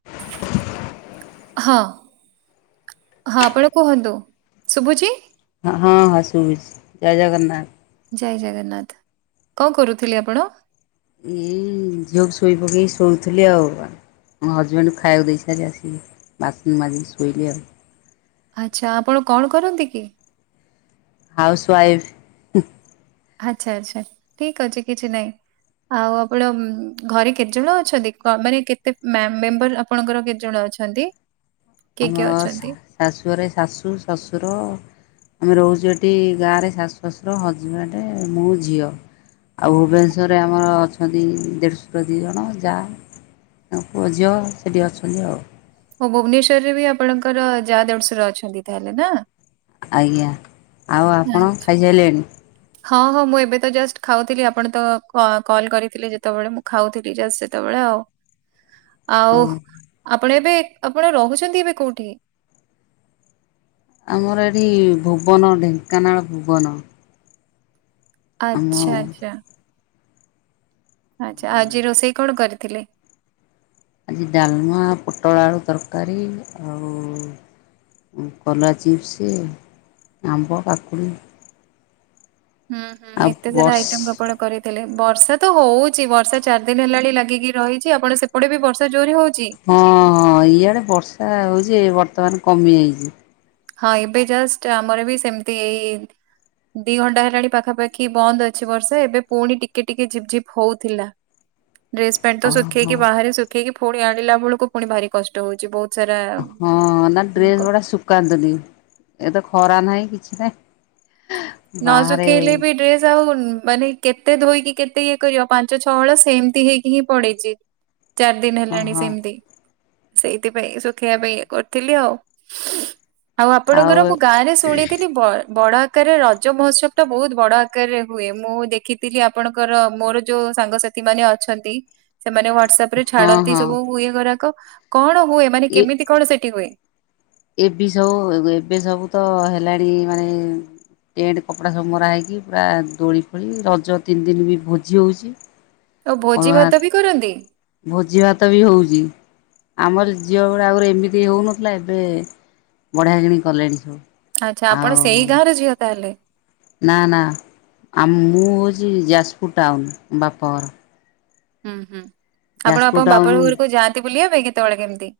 [unintelligible] ହଁ ହଁ ଏପାଳି କୁହନ୍ତୁ ଶୁଭୁଛି? ହଁ ହଁ ଶୁଭୁଚି ଜୟ ଜଗନ୍ନାଥ ଜୟ ଜଗନ୍ନାଥ କଣ କରୁଥିଲେ ଆପଣ? ଝିଅକୁ ଶୋଇ ପକେଇ ଶୋଉଥିଲି ଆଉ। ମୋ ହଜବେଣ୍ଡକୁ ଖାଇବାକୁ ଦେଇସାରି ଆସିକି ବାସନ୍ ମାଜିକି ଶୋଇଲି ଆଉ। ଆଚ୍ଛା ଆପଣ କଣ କରନ୍ତି କି? Housewife. ଆଚ୍ଛା ଆଚ୍ଛା ଠିକ ଅଛି କିଛି ନାହିଁ। ଆଉ ଆପଣ ଘରେ କେତେଜଣ ଅଛନ୍ତି କ ମାନେ କେତେ ମାମ୍ ମେମ୍ବର ଆପ୍ ଆପଣଙ୍କର କେତେ ଜଣ ଅଛନ୍ତି? କିଏ କିଏ ଆମର ଅଛନ୍ତି? ଶାଶୁଘରେ ଶାଶୁ ଶଶୁର ଆମେ ରହୁଛୁ ଏଠି ଗାଁରେ ଶାଶୁ ଶାଶୁର ହଜବେଣ୍ଡ ମୁଁ ଝିଅ। ଆଉ ଭୁବନେଶ୍ୱରରେ ଆମର ଅଛନ୍ତି ଦେଢ଼ଶୁର ଦି ଜଣ ଯା। ତାଙ୍କ ପୁଅ ଝିଅ ସେଠି ଅଛନ୍ତି ଆଉ। ହଁ ଭୁବନେଶ୍ଵରରେ ବି ଆପଣଙ୍କର ଯା ଦେଢଶୁର ଅଛନ୍ତି ତାହେଲେ ନା? ଆଜ୍ଞା ଆଉ ଆପଣ ଆଚ୍ଛା। ଖାଇସାରିଲେଣି? ହଁ ହଁ ମୁଁ ଏବେ ତ ଜଷ୍ଟ ଖାଉଥିଲି ଆପଣ ତ ଆଁ କଲ କରିଥିଲେ ଯେତେବେଳେ ମୁଁ ଖାଉଥିଲି ସେତେବେଳେ ଆଉ। ହଁ ଆଉ ଆପଣ ଏବେ ଆପଣ ରହୁଛନ୍ତି ଏବେ କୋଉଠି? ଆମର ଏଠି ଭୁବନ ଢେଙ୍କାନାଳ ଭୁବନ। ଆଚ୍ଛା ଆମ ଆଚ୍ଛା। ଆଚ୍ଛା ଆଜି ରୋଷେଇ କଣ କରିଥିଲେ? ଆଜି ଡାଲମା ପୋଟଳ ଆଳୁ ତରକାରୀ ଆଉ ଉଁ କଲରା ଚିପ୍ସ, ଆମ୍ବ, କାକୁଡ଼ି। ହୁଁ ହୁଁ ଆଉ ଏତେ ସାରା ବର୍ଷ ଆଇଟମ୍ କ ଆପଣ କରିଥିଲେ ବର୍ଷା ତ ହଉଛି ବର୍ଷା ଚାରି ଦିନ ହେଲାଣି ଲାଗିକି ରହିଛି ଆପଣ ସେପଟେ ବି ବର୍ଷା ଜୋରି ହଉଛି? ହଁ ହଁ ଇଆଡ଼େ ବର୍ଷା ହେଉଛି ବର୍ତ୍ତମାନ କମିଯାଇଛି। ହଁ ଏବେ ଜଷ୍ଟ ଆମର ବି ସେମିତି ଏଇ ଦି ଘଣ୍ଟା ହେଲାଣି ପାଖାପାଖି ବନ୍ଦ ଅଛି ବର୍ଷା ଏବେ ପୁଣି ଟିକେ ଟିକେ ଝିପ୍ ଝିପ୍ ହଉଥିଲା। ଡ୍ରେସ ପ୍ୟାଣ୍ଟ ତ ଓହୋ ଶୁଖେଇକି ବାହାରେ ଶୁଖେଇକି ପୁଣି ଆଣିଲା ବେଳକୁ ପୁଣି ଭାରି କଷ୍ଟ ହଉଛି ବହୁତ। ସାରା ହଁ ନା ଡ୍ରେସ କ ଗଡା ଶୁଖ କାନ୍ତୁନି ଏ ତ ଖରା ନାହିଁ କିଛି ନାହିଁ ନ ବାହାରେ ଶୁଖେଇଲେ ବି ଡ୍ରେସ ଆଉ ମାନେ କେତେ ଧୋଇକି କେତେ ଇଏ କର ପାଞ୍ଚ ଛଅ ହଳ ସେମିତି ହେଇକି ହିଁ ପଡ଼ିଛି। ଚାରି ଦିନ ହେଲାଣି ଓହୋ ସେମିତି। ସେଇଥିପାଇଁ ଶୁଖେଇବା ପାଇଁ ଇଏ କରିଥିଲି ଆଉ। ଆଉ ଆପଣଙ୍କର ମୁଁ ଗାଁ ରେ ଶୁଣିଥିଲି ବ ବଡ ଆକାରରେ ରଜ ରଜ ମହୋତ୍ସବ ଟା ବହୁତ ବଡ ଆକାରରେ ହୁଏ ମୁଁ ଦେଖିଥିଲି ଆପଣଙ୍କର ମୋର ଯୋଉ ସାଙ୍ଗସାଥୀ ଥି ମାନେ ଅଛନ୍ତି। ସେମାନେ ହ୍ଵାଟସଆପ ରେ ଛାଡନ୍ତି ହଁ ସବୁ ହୁଏ ଗୁରାକ କଣ ହୁଏ ମାନେ ଏ କେମିତି କଣ ସେଠି ହୁଏ? ଏବେ ସବୁ ଏବେ ସବୁ ତ ହେଲାଣି ମାନେ ଟେଣ୍ଟ କପଡ଼ା ସବୁ ମରାହଇକି ପୁରା ଦୋଳି ଫୋଳି ରଜ ତିନି ଦିନ ବି ଭୋଜି ହେଉଛି। ଆଉ ଭୋଜି ଅରୁଆ ଭାତ ବି କରନ୍ତି। ଭୋଜି ଭାତ ବି ହେଉଛି ଆମର ଝିଅ ଗୁଡା ଆଗରୁ ଏମିତି ହେଉନଥିଲା ଏବେ ବଢିଆ କିଣି କଲେଣି ସବୁ। ଆଚ୍ଛା ଆପଣ ସେଇ ଆଉ ଗାଁ ରେ ଝିଅ ତାହେଲେ? ନା ନା ଆ ମୁଁ ହେଉଛି ଯାଜପୁର ଟାଉନ ବାପଘର। ହୁଁ ହୁଁ ଆପଣ ଯାଜପୁର ଆପଣଙ୍କ ବାପା ଟାଉନ୍ ଘରକୁ ଯାଆନ୍ତି ବୁଲିବା ପାଇଁ କେତେବେଳେ କେମିତି?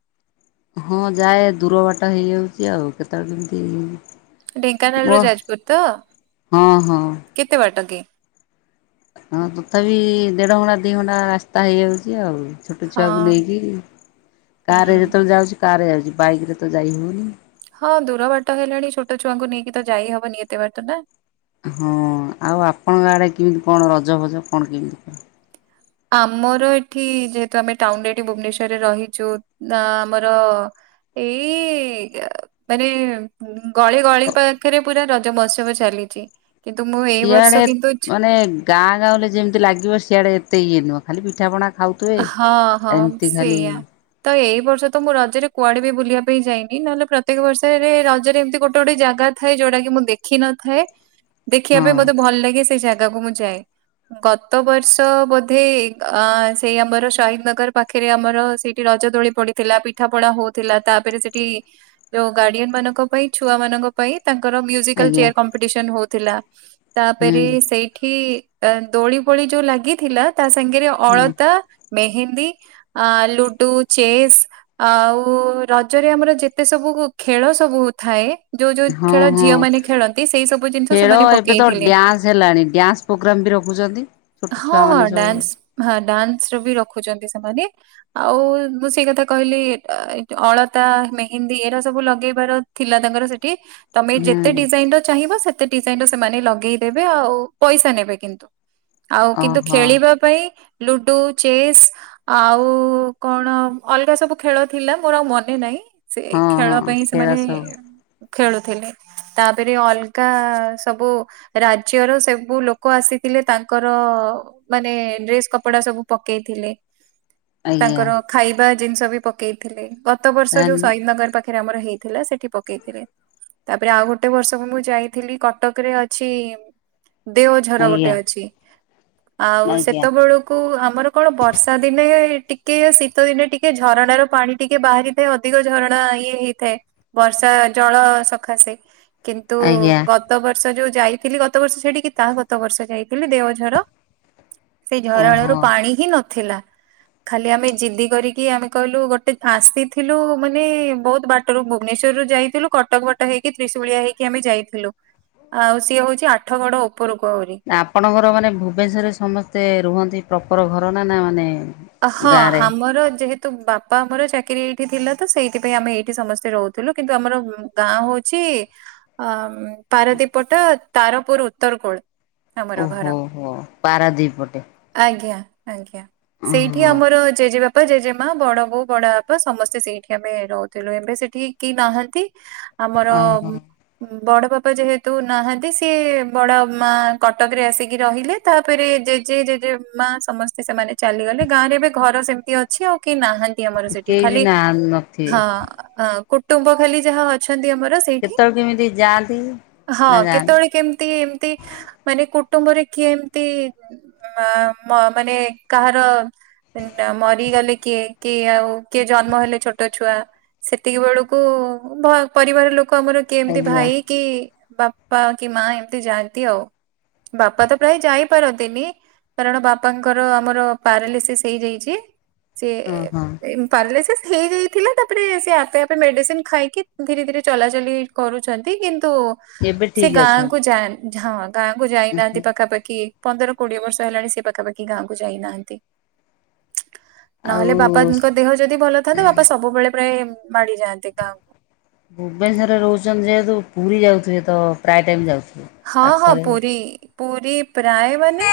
ହଁ ଯାଏ ଦୂର ବାଟ ହେଇଯାଉଛି ଆଉ କେତେବେଳେ କେମିତି। ବ ଢେଙ୍କାନାଳରୁୁ ଯାଜପୁର ତ ହଁ ହଁ। କେତେ ବାଟକି? ହଁ ତଥାପି ଦେଢ଼ ଘଣ୍ଟା ଦୁଇ ଘଣ୍ଟା ରାସ୍ତା ହେଇଯାଉଛି ଆଉ। ଛୋଟ ହଁ ଛୁଆକୁ ନେଇକି କାର ରେ ହୁଁ। ଯେତେବେଳେ ଯାଉଛି କାରରେ ଯାଉଛି ବାଇକ୍ ରେ ତ ଯାଇ ହେଉନି। ହଁ ଦୂର ବାଟ ହେଲାଣି ଛୋଟ ଛୁଆଙ୍କୁ ନେଇକି ତ ଯାଇ ହବନି ଏତେ ବାଟ ନା? ହଁ ଆଉ ଆପଣଙ୍କ ଆଡେ କେମିତି କଣ ରଜଭଜ କଣ କେମିତି କହ। ଆମର ଏଠି ଯେହେତୁ ଆମେ ଟାଉନରେ ଏଠି ଭୁବନେଶ୍ୱର ରେ ରହିଛୁ ନା ଆମର ଏଇ ମାନେ ଗଳି ଗଳି ପାଖରେ ପୁରା ରଜ ମହୋତ୍ସବ ଚାଲିଛି କିନ୍ତୁ ମୁଁ ଏଇ ବର୍ଷ ସିଆଡ଼େ କିନ୍ତୁ ଛୁ ମାନେ ଗାଁ ଗାଁ ରେ ଯେମିତି ଲାଗିବ ସିଆଡ଼େ ଏତେ ଇଏ ନୁହଁ ଖାଲି ପିଠାପଣା ଖାଉଥିବେ ହଁ ହଁ ଏମିତି ଖାଲି ସେଇଆ। ତ ଏଇ ବର୍ଷ ତ ମୁଁ ରଜରେ କୁଆଡେ ବି ବୁଲିବା ପାଇଁ ଯାଇନି ନହେଲେ ପ୍ରତ୍ୟେକ ବର୍ଷରେ ରଜରେ ଏମିତି ଗୋଟେ ଗୋଟେ ଜାଗା ଥାଏ ଯୋଉଟା କି ମୁଁ ଦେଖିନ ଥାଏ ଦେଖିବା ହଁ ପାଇଁ ମୋତେ ଭଲ ଲାଗେ ସେ ଜାଗା। ଜାଗାକୁ ମୁଁ ଯାଏ ଗତ ବର୍ଷ ବୋଧେ ଅ ସେଇ ଆମର ଶହିଦି ନଗର ପାଖରେ ଆମର ସେଇଠି ରଜ ଦୋଳି ପଡିଥିଲା ପିଠା ପଣା ହଉଥିଲା ତାପରେ ସେଠି। ଯୋଉ ଗାଡିଆନ ମାନଙ୍କ ପାଇଁ ଛୁଆ ମାନଙ୍କ ପାଇଁ ତାଙ୍କର ମିୟୁଜିକାଲ ଆଜ୍ଞା ଚେୟ କମ୍ପିଟିସନ ହଉଥିଲା ହୁଁ ତାପରେ ସେଇଠି। ତାନ ଦୋଳି ଫୋଳି ଯୋଉ ଲାଗିଥିଲା ତା ସାଙ୍ଗରେ ହୁଁ ଅଳତା ମେହେନ୍ଦୀ। ଆମ ଲୁଡୁ ଚେସ୍। ଆଉ ରଜରେ ଆମର ଯେତେ ସବୁକୁ ଖେଳ ସବୁ ଥାଏ। ଯୋଉ ଯୋଉ ହଁ ଖେଳ ହଁ ଝିଅ ମାନେ ଖେଳନ୍ତି ସେଇ ସବୁ ଜିନିଷ ଖେଳ ସେମାନେ ପକେଇଥିଲେ। ପ୍ରୋଗ୍ରାମ୍ ବି ରଖୁଚନ୍ତି ଛୋଟ ହଁ ହଁ ଛୁଆମାନେ ସବୁ। ଡ୍ୟାନ୍ସ ହଁ ଡାନ୍ସ ର ବି ରଖୁଚନ୍ତି ସେମାନେ। ଆଉ ମୁଁ ସେଇ କଥା କହିଲି [inaudible] ଅଳତା ମେହେନ୍ଦୀ ଏରା ସବୁ ଲଗେଇବାର। ଥିଲା ତାଙ୍କର ସେଠି। ତମେ ହୁଁ ଯେତେ ଡିଜାଇନ ର ଚାହିଁବ ସେତେ ଡିଜାଇନ ର ସେମାନେ ଲଗେଇଦେବେ ଆଉ ପଇସା ନେବେ କିନ୍ତୁ। ଆଉ କିନ୍ତୁ ଓହୋ ଖେଳିବା ପାଇଁ ଲୁଡୁ ଚେସ୍। ଆଉ କଣ ଅଲଗା ସବୁ ଖେଳ ଥିଲା ମୋର ଆଉ ମନେ ନାହିଁ। ସେ ହଁ ଖେଳ ହଁ ପାଇଁ ଖେଳ ସେମାନେ। ସବୁ ଖେଳୁଥିଲେ ତାପରେ ଅଲଗା ସବୁ। ରାଜ୍ୟର ସେବୁ ଲୋକ ଆସିଥିଲେ ତାଙ୍କର ମାନେ ଡେସ୍ କ କପଡା ସବୁ ପକେଇଥିଲେ ଆଜ୍ଞା ତାଙ୍କର ଖାଇବା ଜିନିଷ ବି ପ ପକେଇଥିଲେ ଗତ ବର୍ଷ ଯୋଉ ତାହେଲେ ସହୀଦ ନଗର ପାଖରେ ଆମର ହେଇଥିଲା ସେଠି ପକେଇଥିଲେ। ତାପରେ ଆଉ ଗୋଟେ ବର୍ଷକୁ ମୁଁ ଯାଇଥିଲି କଟକରେ ଅଛି। ଦେଓଝର ଗୋଟେ ଆଜ୍ଞା ଅଛି ଆଉ ଆଜ୍ଞା ସେତେ ବେଳୁ କୁ ଆମର କଣ ବର୍ଷା ଦିନେ ଟିକେ ଶୀତ ଦିନେ ଟିକେ ଝରଣାର ପାଣି ଟିକେ ବାହାରି ଏ ଅଧିକ ଝରଣା ଇଏ ହେଇଥାଏ ବର୍ଷା ଜଳ ସକାଶେ କିନ୍ତୁ ଆଜ୍ଞା। ଗତ ବର୍ଷ ଯୋଉ ଯାଇଥିଲି ଗତ ବର୍ଷ ସେଠିକି ତାହା ଗତ ବର୍ଷ ଯାଇଥିଲି ଦେଓଝର। ଝରଣାରୁ ଓହୋ ପାଣି ହିଁ ନଥିଲା। ଖାଲି ଆମେ ଜିଦି କରିକି ଆମେ କହିଲୁ ଗୋଟେ ଆସିଥିଲୁ ମାନେ ବହୁତ ବା ଟରୁ ଭୁବନେଶ୍ୱରରୁୁ ଯାଇଥିଲୁ କଟକ ବାଟେ ହେଇକି ତ୍ରିଶୁଳିଆ ହେଇକି ଆମେ ଯାଇଥିଲୁ। ଆଉ ସିଏ ହଉଛି ଆଠ ଗଡ ଉପରକୁ ଆହୁରି। ଆପଣଙ୍କର ମାନେ ଭୁବନେଶ୍ୱର ରେ ସମସ୍ତେ ରୁହନ୍ତି ପ୍ରପର୍ ଘର ନା ନା ମାନେ ଅ ହଁ ଗାଁରେ ଆମର ଯେହେ ତ ବାପା ଆମର ଚାକିରି ଏଇଠି ଥିଲା ତ ସେଇଥିପାଇଁ ଆମେ ଏଇଠି ସମସ୍ତେ ରହୁଥିଲୁ କିନ୍ତୁ ଆମର। ଗାଁ ହଉଛି ଅ ପାରଦୀପ ପଟ ତାରପୁର ଉତ୍ତର କୋଳ। ଆମର ଓହୋ ଘର ହୋ ପାରାଦୀପ ପଟେ ଆଜ୍ଞା ଆଜ୍ଞା। ସେଇଠି ଓହୋ। ଆମର। ଜେଜେ ବାପା ଜେଜେମା ବଡ ବୋଉ ବଡ ବାପା ସମସ୍ତେ ସେଇଠି ଆମେ ରହୁଥିଲୁ ଏବେ ସେଠି କେହି ନାହାନ୍ତି। ଆମର। ଓହୋ ବଡ ବାପା ଯେହେତୁ ନାହାନ୍ତି ସିଏ ବଡ ମା କଟକରେ ଆସିକି ରହିଲେ। ତାପରେ ଜେଜେ ଜେଜେ ମା ସମସ୍ତେ ସେମାନେ ଚାଲିଗଲେ ଗାଁ ରେ ଏବେ ଘର ସେମିତି ଅ ଛି ଆଉ କି ନାହାନ୍ତି ଆମର ସେଠି କେହି ବି ଖାଲି ନା ନଥିବେ ହଁ ହଁ। କୁଟୁମ୍ବ ଖାଲି ଯାହା ଅଛନ୍ତି ଆମର। ସେଇଠି କେତେବେଳେ କେମିତି ଯାଆନ୍ତି? ହଁ ନା ଯାଆନ୍ତି କେତେବେଳେ କେମତି ଏମତି ମାନେ କୁଟୁମ୍ବରେ କିଏ ଏମତି ମା ମ ମାନେ କାହାର ନା ମରିଗଲେ କିଏ କିଏ ଆଉ କିଏ ଜନ୍ମ ହେଲେ ଛୋଟ ଛୁଆ। ସେତିକି ବେଳକୁ ପରିବାର ଲୋକ ଆମର କେମିତି ଆଜ୍ଞା ଭାଇ। କି ବାପା କି ମା ଏମତି ଯାଆନ୍ତି ଆଉ। ବାପା ତ ପ୍ରାୟ ଯାଇପାରନ୍ତିନି କାରଣ ବାପାଙ୍କର ଆମର ପାରାଲିସିସ୍ ହେଇଯାଇଛି ସେ ହଁ ହଁ ପାରଲିସିସ୍ ହେଇଯାଇଥିଲା ତାପରେ ସେ ଆପେ ଆପେ ମେଡ଼ିସିନ ଖାଇକି ଧୀରେ ଧୀରେ ଚଲାଚଲି କରୁଛନ୍ତି କିନ୍ତୁ ଏବେ ସେ ଠିକ ଗାଁ ଅଛନ୍ତି। କୁ ଯା ହଁ ଗାଁକୁ ଯାଇନାହାନ୍ତି ଉହୁଁ ପାଖାପାଖି ପନ୍ଦର କୋଡିଏ ବର୍ଷ ହେଲାଣି ସେ ପାଖାପାଖି ଗାଁକୁ ଯାଇନାହାନ୍ତି। ଆଉ ନହେଲେ ବାପାଙ୍କ ଦେହ ଯଦି ଭଲ ଥାଆନ୍ତା ବାପା ସବୁବେଳେ ପ୍ରାୟ ମାଡିଯାଆନ୍ତେ ଗାଁକୁ। ଭୁବନେଶ୍ୱରରେ ରହୁଛନ୍ତି ଯେହେତୁ ପୁରୀ ଯାଉଥିବେ ତ ପ୍ରାୟ ଟାଇମ୍ ଯାଉଥିବେ। ହଁ ହଁ ପାଖରେ ପୁରୀ। ପୁରୀ ପ୍ରାୟ ମାନେ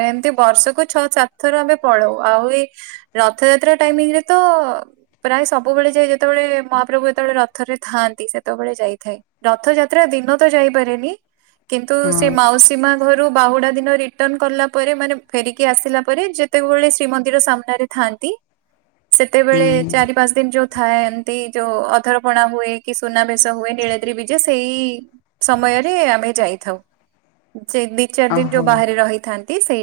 ଏମତି ବର୍ଷକୁ ଛଅ ସାତ ଥର ଆମେ ପଳଉ ଆଉ ଏଇ ରଥଯାତ୍ରା ଟାଇମିଂ ରେ ତ ପ୍ରାୟ ସବୁବେଳେ ଯାଏ ଯେତେବେଳେ ମହାପ୍ରଭୁ ଯେତେବେଳେ ରଥ ରେ ଥାଆନ୍ତି ସେତେବେଳେ ଯାଇଥାଏ। ରଥଯାତ୍ରା ଦିନ ତ ଯାଇପାରେନି କିନ୍ତୁ ସେ ହଁ ମାଉସୀ ମା ଘରୁ ବାହୁଡ଼ା ଦିନ ରିଟର୍ଣ କଲା ପରେ ମାନେ ଫେରିକି ଆସିଲା ପରେ ଯେତେବେଳେ ଶ୍ରୀମନ୍ଦିର ସାମ୍ନାରେ ଥାଆନ୍ତି ସେତେବେଳେ ହୁଁ ଚାରି ପାଞ୍ଚ ଯୋଉ ଥାନ୍ତି ଏମିତି ଯୋଉ ଅଧରପଣା ହୁଏ କି ସୁନାବେେଶ ହୁଏ ନୀଳଦ୍ରୀ ବିଜେ ସେଇ ସମୟରେ ଆ ଆମେ ଯାଇଥାଉ ସେ ଦି ଚାରି ଦିନ ଓହୋ ଯୋଉ ବାହାରେ ରହିଥାନ୍ତି ସେଇ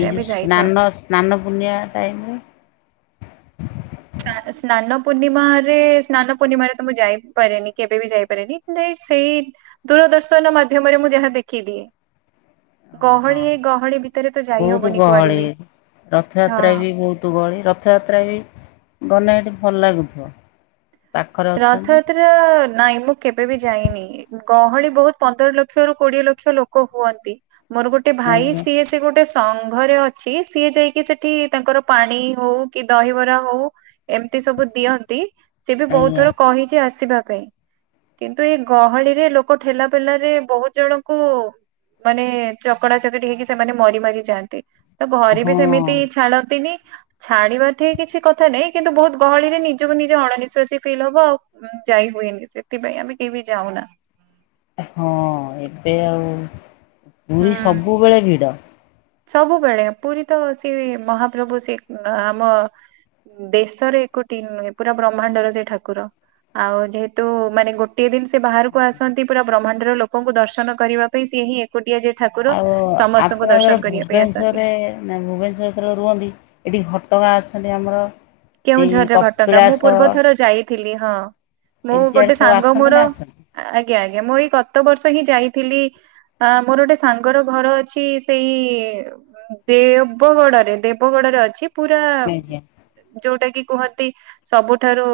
ଏଇ ଯେଉ ଆମେ ଯାଇଥାଉ। ସ୍ନାନ ସ୍ନାନ ପୁର୍ଣିମା ଟାଇମରେ ସ୍ନାନ ପୂର୍ଣ୍ଣିମାରେ ସ୍ନାନ ପୂର୍ଣ୍ଣିମାରେ ତ ମୁଁ ଯାଇପାରେନି କେବେ ବି ଯାଇପାରେନି। ସେଇ ଦୂରଦର୍ଶନ ମାଧ୍ୟମରେ ମୁଁ ଯାହା ଦେଖିଦିଏ। ହଁ ଗହଳି ହଁ ଏଇ ଗହଳି ଭିତରେ ତ ଯାଇ ବହୁତ ହବନି କୁଆଡେ ଗହଳି ବି ହଁ। ରଥଯାତ୍ରା ବି ବହୁତ ଗହଳି ରଥଯାତ୍ରା ବି ଗନେ ହେଟି ଭଲ ଲାଗୁଥିବ। ପାଖରେ ଅଛନ୍ତି ରଥଯାତ୍ରା ନାଇଁ ମୁଁ କେବେ ବି ଯାଇନି। ଗହଳି ବହୁତ ପନ୍ଦର ଲକ୍ଷରୁ କୋଡିଏ ଲକ୍ଷ ଲୋକ ହୁଅନ୍ତି ମୋର ଗୋଟେ ଭାଇ ଆଜ୍ଞା ସିଏ ସେ ଗୋଟେ ଗୋଟେ ସଙ୍ଘରେ ଅଛି ସିଏ ଯାଇକି ସେଠି ତାଙ୍କର ପାଣି ହଉ କି ଦହିବରା ହଉ ଏମିତି ସବୁ ଦିଅନ୍ତି ସେବି ବହୁତ ଆଜ୍ଞା ଥର କହିଛି ଆସିବା ପାଇଁ। କିନ୍ତୁ ଏଇ ଗହଳିରେ ଲୋକ ଠେଲା ପେଲାରେ ବହୁତ ଜଣଙ୍କୁ ମାନେ ଚକଡା ଚକଡି ହେଇକି ସେମାନେ ମରି ମାରି ଯାଆନ୍ତି। ତ ଘରେ ହଁ ବି ସେମିତି ଛାଡତିନି। ଛାଡିବା ଠିକ କିଛି କଥା ନାହିଁ କିନ୍ତୁ ବହୁତ ଗହଳିରେ ନିଜକୁ ନିଜେ ଅଣନିଶ୍ୱାସୀ ଫିଲ୍ ହବ ଆଉ ଯାଇ ହୁଏନି ସେଥିପାଇଁ ଆମେ କେହି ବି ଯାଉନା। ହଁ ଏବେ ଆଉ ପୁରୀ ହୁଁ। ସବୁବେଳେ ଭିଡ। ସବୁବେଳେ ପୁରୀ ତ ସେ ମହାପ୍ରଭୁ ସେ ଆମ ଦେଶରେ ଏକୋଟି ନୁହେଁ ପୁରା ବ୍ରହ୍ମାଣ୍ଡର ସେ ଠାକୁର ଆଉ ଯେହେତୁ ମାନେ ଗୋ ଗୋଟିଏ ଦିନ ସେ ବାହାରକୁ ଆସନ୍ତି ପୁରା ବ୍ରହ୍ମାଣ୍ଡର ଲୋକଙ୍କୁ ଦର୍ଶନ କରିବା ପାଇଁ ସିଏ ହିଁ କୋଟିଏ ଜେ ଠାକୁର ଆଉ ଆପଣ ସମସ୍ତଙ୍କୁ ଯେତେବେଳେ ଦର୍ଶନ କରିବା ପାଇଁ ଆସନ୍ତି। ଭୁବନେଶ୍ୱରରେ ନା ଭୁବନେଶଶ୍ୱର ଯେତେବେଳେ ରୁହନ୍ତି ଏଠି ଘଟଗାଁ ଅଛନ୍ତି ଆମର ଏଠି କେଉଁଝରରେ ଘଟଗାଁ ମୁଁ କପିଳାସ ପୂର୍ବ ଥର ଯାଇଥିଲି ହଁ ମୁଁ ଏଠି ସିଆଡ଼େ ଗୋଟେ ସବୁ ସାଙ୍ଗ ଆସନ୍ତି ନା ମୋର ଆସନ୍ତି ଆଜ୍ଞା ଆଜ୍ଞା ମୁଁ ଏଇ ଗତ ବର୍ଷ ହିଁ ଯାଇଥିଲି। ଅ ମୋର ଗୋଟେ ସାଙ୍ଗର ଘର ଅଛି ସେଇ ଦେବଗଡରେ ଦେବଗଡରେ ଅଛି ପୁରା ଆଜ୍ଞା ଯୋଉଟା କି କୁହନ୍ତି ସବୁଠାରୁ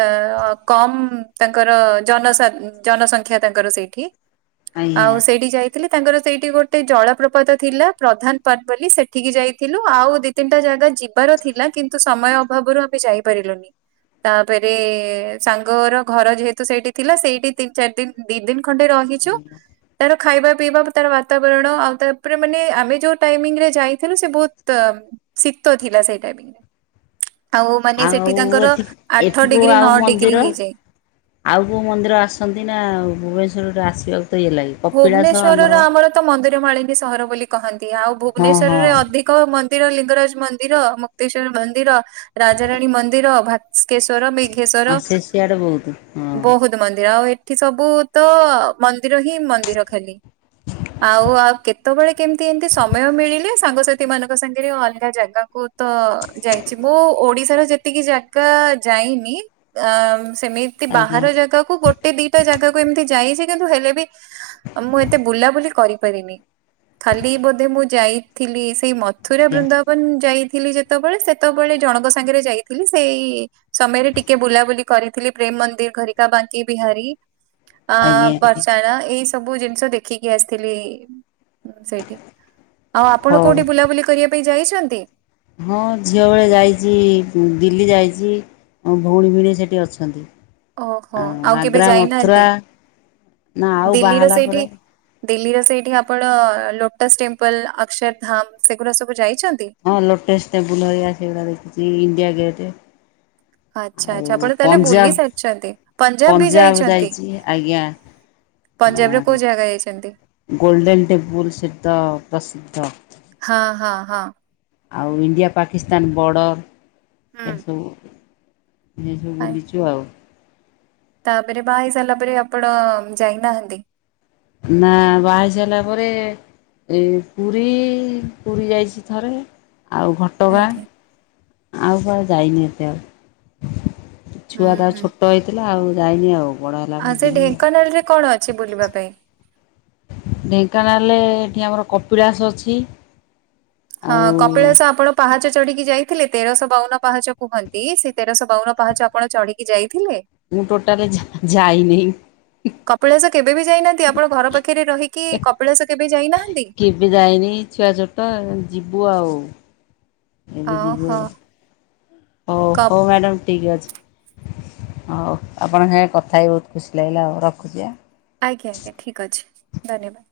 ଅ କମ ତାଙ୍କର ଜନ ଜନସଂଖ୍ୟା ତାଙ୍କର ସେଇଠି। ଆଜ୍ଞା ଆଉ ସେଇଠି ଯାଇ ଥିଲେ ତାଙ୍କର ସେଇଠି ଗୋଟେ ଜଳପ୍ରପାତ ଥିଲା ପ୍ରଧାନ ପାଟ ବୋଲି ସେଠିକି ଯାଇଥିଲୁ ଆଉ ତିନିଟା ଜାଗା ଯିବାର ଥିଲା କିନ୍ତୁ ସମୟ ଅଭାବରୁ ଆମେ ଯାଇପାରିଲୁନି। ତାପରେ ସାଙ୍ଗର ଘର ଯେହେତୁ ସେଇଠି ଥିଲା ସେଇଠି ତିନି ଚାରି ଦିନ ଦି ଦିନ ଖଣ୍ଡେ ରହି ଛୁ। ତାର ଖାଇବା ପିଇବା ତାର ବାତାବରଣ ଆଉ ତାପରେ ମାନେ ଆମେ ଯୋଉ ଟାଇମିଙ୍ଗରେ ଯାଇଥିଲୁ ସେ ବୋହୁତ ଶୀତ ଥିଲା ସେଇ ଟାଇମ୍। ଆଉ ଆଠ ଏଠି ଡିଗ୍ରୀ ନଅ ଆଉ ଡିଗ୍ରୀ ମନ୍ଦିର ହେଇଯାଏ। ଆଉ କୋଉ ମନ୍ଦିର ଆସନ୍ତି ନା ଭୁବନେଶ୍ୱରରୁ ଆସିବାକୁ ତ ଇଏ ଲାଗି ଭୁବନେଶ୍ୱରର ଆମର ତ ମନ୍ଦିର ମାଳିନୀ ସହର ବୋଲି କହନ୍ତି ଆଉ ହଁ ଭୁବନେଶ୍ୱରରେ ହଁ ଅଧିକ ଙ୍କ ମନ୍ଦିର ଲିଙ୍ଗରାଜ ମନ୍ଦିର ମୁକ୍ତେଶ୍ଵର ମନ୍ଦିର। ଙ୍କ ମନ୍ଦିର ଲିଙ୍ଗରାଜ ମନ୍ଦିର ମୁକ୍ତେଶ୍ଵର ମନ୍ଦିର [unintelligible] ହଁ ସିଏ ସିଆଡେ ବୋହୁତ ହଁ। ବହୁତ ଏଠି ସବୁ ତ ମନ୍ଦିର ହିଁ ମନ୍ଦିର ଖାଲି। ଆଉ ଆଉ କେତେବେଳେ କେମିତି ଏମତି ସମୟ ମିଳିଲେ ସାଙ୍ଗସଥି ସାଙ୍ଗ ସାଥି ମାନଙ୍କ ସାଙ୍ଗରେ ଅଲଗା ଜାଗାକୁ ତ ଯାଇଛି। ମୁଁ ଓଡିଶାର ଯେତିକି ଜାଗା ଯାଇନି ଅ ସେମିତି ଆଜ୍ଞା ବାହାର ଜାଗାକୁ ଗୋଟେ ଦିଟା ଜାଗାକୁ ଏମିତି ଯାଇଛି କିନ୍ତୁ ହେଲେ ବି ମୁଁ ଏତେ ବୁଲାବୁଲି କରିପାରିନି ଖାଲି ବୋଧେ ମୁଁ ଯାଇଥିଲି ସେଇ ମ ମଥୁରା ଆଜ୍ଞା ବୃନ୍ଦାବନ ଯାଇଥିଲି ଯେତେବେଳେ ସେତେବେଳେ ଜଣଙ୍କ ସାଙ୍ଗରେ ଯାଇଥିଲି ସେଇ ସମୟରେ ଟିକେ ବୁଲାବୁଲି କରିଥିଲି ପ୍ରେମ ମନ୍ଦିର ଘରିକା ବାଙ୍କି ବିହାରୀ। ଅ ଆଜ୍ଞା ଆଜ୍ଞା ବର୍ଷାଣ ଏଇ ସବୁ ଜିନିଷ ଦେଖିକି ଆସିଥିଲି ସେଇଠି। ଆଉ ଆପଣ ହଉ କୋଉଠି ବୁଲାବୁଲି କରିବା ପାଇଁ ଯାଇଛନ୍ତି? ହଁ ଝିଅବେଳେ ଯାଇଛି ଦିଲ୍ଲୀ ଯାଇଛି। ମୋ ଭଉଣୀ ଭିଣେଇ ସେଠି ଅଛନ୍ତି। ଓହୋ ଆ ଆଉ କେବେ ଆଗ୍ରା ମଥୁରା ଯାଇନାହାନ୍ତି? ନା ଆଉ ବାହାହେଲା ପରେ ଦିଲ୍ଲୀ ର ସେଇଠି ଆପଣ ଲୋଟସ୍ ଟେମ୍ପଲ୍ ଅକ୍ସର୍ ଧାମ ସେଗୁରା ସବୁ ଯାଇଛନ୍ତି? ହଁ ଲୋଟସ୍ ଟେମ୍ପୁଲ ହେରିଆ ସେଗୁଡା ଦେଖିଛି ଇଣ୍ଡିଆ ଗେଟେ। ଆଚ୍ଛା ଆଚ୍ଛା ଆଉ ଆପଣ ତାହେଲେ ବୁଲି ପଞ୍ଜାବ ସାରିଛନ୍ତି। ବି ପଞ୍ଜାବ ଯାଇଛନ୍ତି? ଯାଇଛି ଆଜ୍ଞା। ପଞ୍ଜାବର ଆ କୋଉ ଜାଗା ଯାଇଛନ୍ତି? ଗୋଲଡେନ୍ ଟେମ୍ପୁଲ ସେ ତ ପ୍ରସିଦ୍ଧ। ହଁ ହଁ ହଁ। ଆଉ ଇଣ୍ଡିଆ ପାକିସ୍ତାନ ବର୍ଡ଼ର ହୁଁ। ଏ ସବୁ। ଏ ସବୁ ଆ- ବୁଲିଛୁ ଆଉ। ତାପରେ ବା ହେଇ ସାରିଲା ପରେ ଆପଣ ଯାଇନାହାନ୍ତି? ନାଁ ବାହା ହେଇ ସାରିଲା ପରେ ଏ ପୁରୀ ପୁରୀ ଯାଇଛି ଥରେ ଆଉ ଘଟ ଟଗାଁ ଆଜ୍ଞା। ଆଉ କୁଆଡେ ଯାଇନି ଏତେ ଆଉ ହୁଁ ଛୁଆ ତ ଆଉ ହୁଁ ଛୋଟ ଛୋଟ ହେଇଥିଲା ଆଉ ଯାଇନି ଆଉ। ବଡ଼ ହେଲା ଆଉ ପରେ ସେ ଯିବି ଆଉ ଢେଙ୍କାନାଳ ରେ କଣ ଅଛି ବୁଲିବା ପାଇଁ? ଢେଙ୍କାନାଳରେ ଏଠି ଆମର କପିଳାସ ଅଛି। ହଁ ଆଉ କପିଳାସ ଆପଣ ପାହାଚ ଚଢିକି ଯାଇଥିଲେ ତେରଶହ ବାଉନ ପାହାଚ କୁହନ୍ତି ସେ ତେରଶହ ବାଉନ ପାହାଚ ଆପଣ ଚଢିକି ଯାଇଥିଲେ? ମୁଁ ଟୋଟାଲେ ଯା ଯାଇନି। କପିଳାସ କେବେ ବି ଯାଇନାହାନ୍ତି ଆପଣ ଘର ପାଖରେ ରହିକି କପିଳାସ କେବେ ଯାଇନାହାନ୍ତି? ଏବେ ଯାଇନି ଛୁଆ ଛୋଟ ଯିବୁ ଆଉ। ଏବେ ଯିବୁ ଓହୋ ଆଉ। ହଉ ହଉ କପ୍ ମ୍ୟାଡ଼ାମ ଠିକ ଅଛି। ହଉ ଆପଣଙ୍କ ସାଙ୍ଗେ କଥା ହେଇ ବହୁତ ଖୁସି ଲାଗିଲା ଆଉ ରଖୁଚି ଆ। ଆଜ୍ଞା ଆଜ୍ଞା ଠିକ୍ ଅଛି। ଧନ୍ୟବାଦ।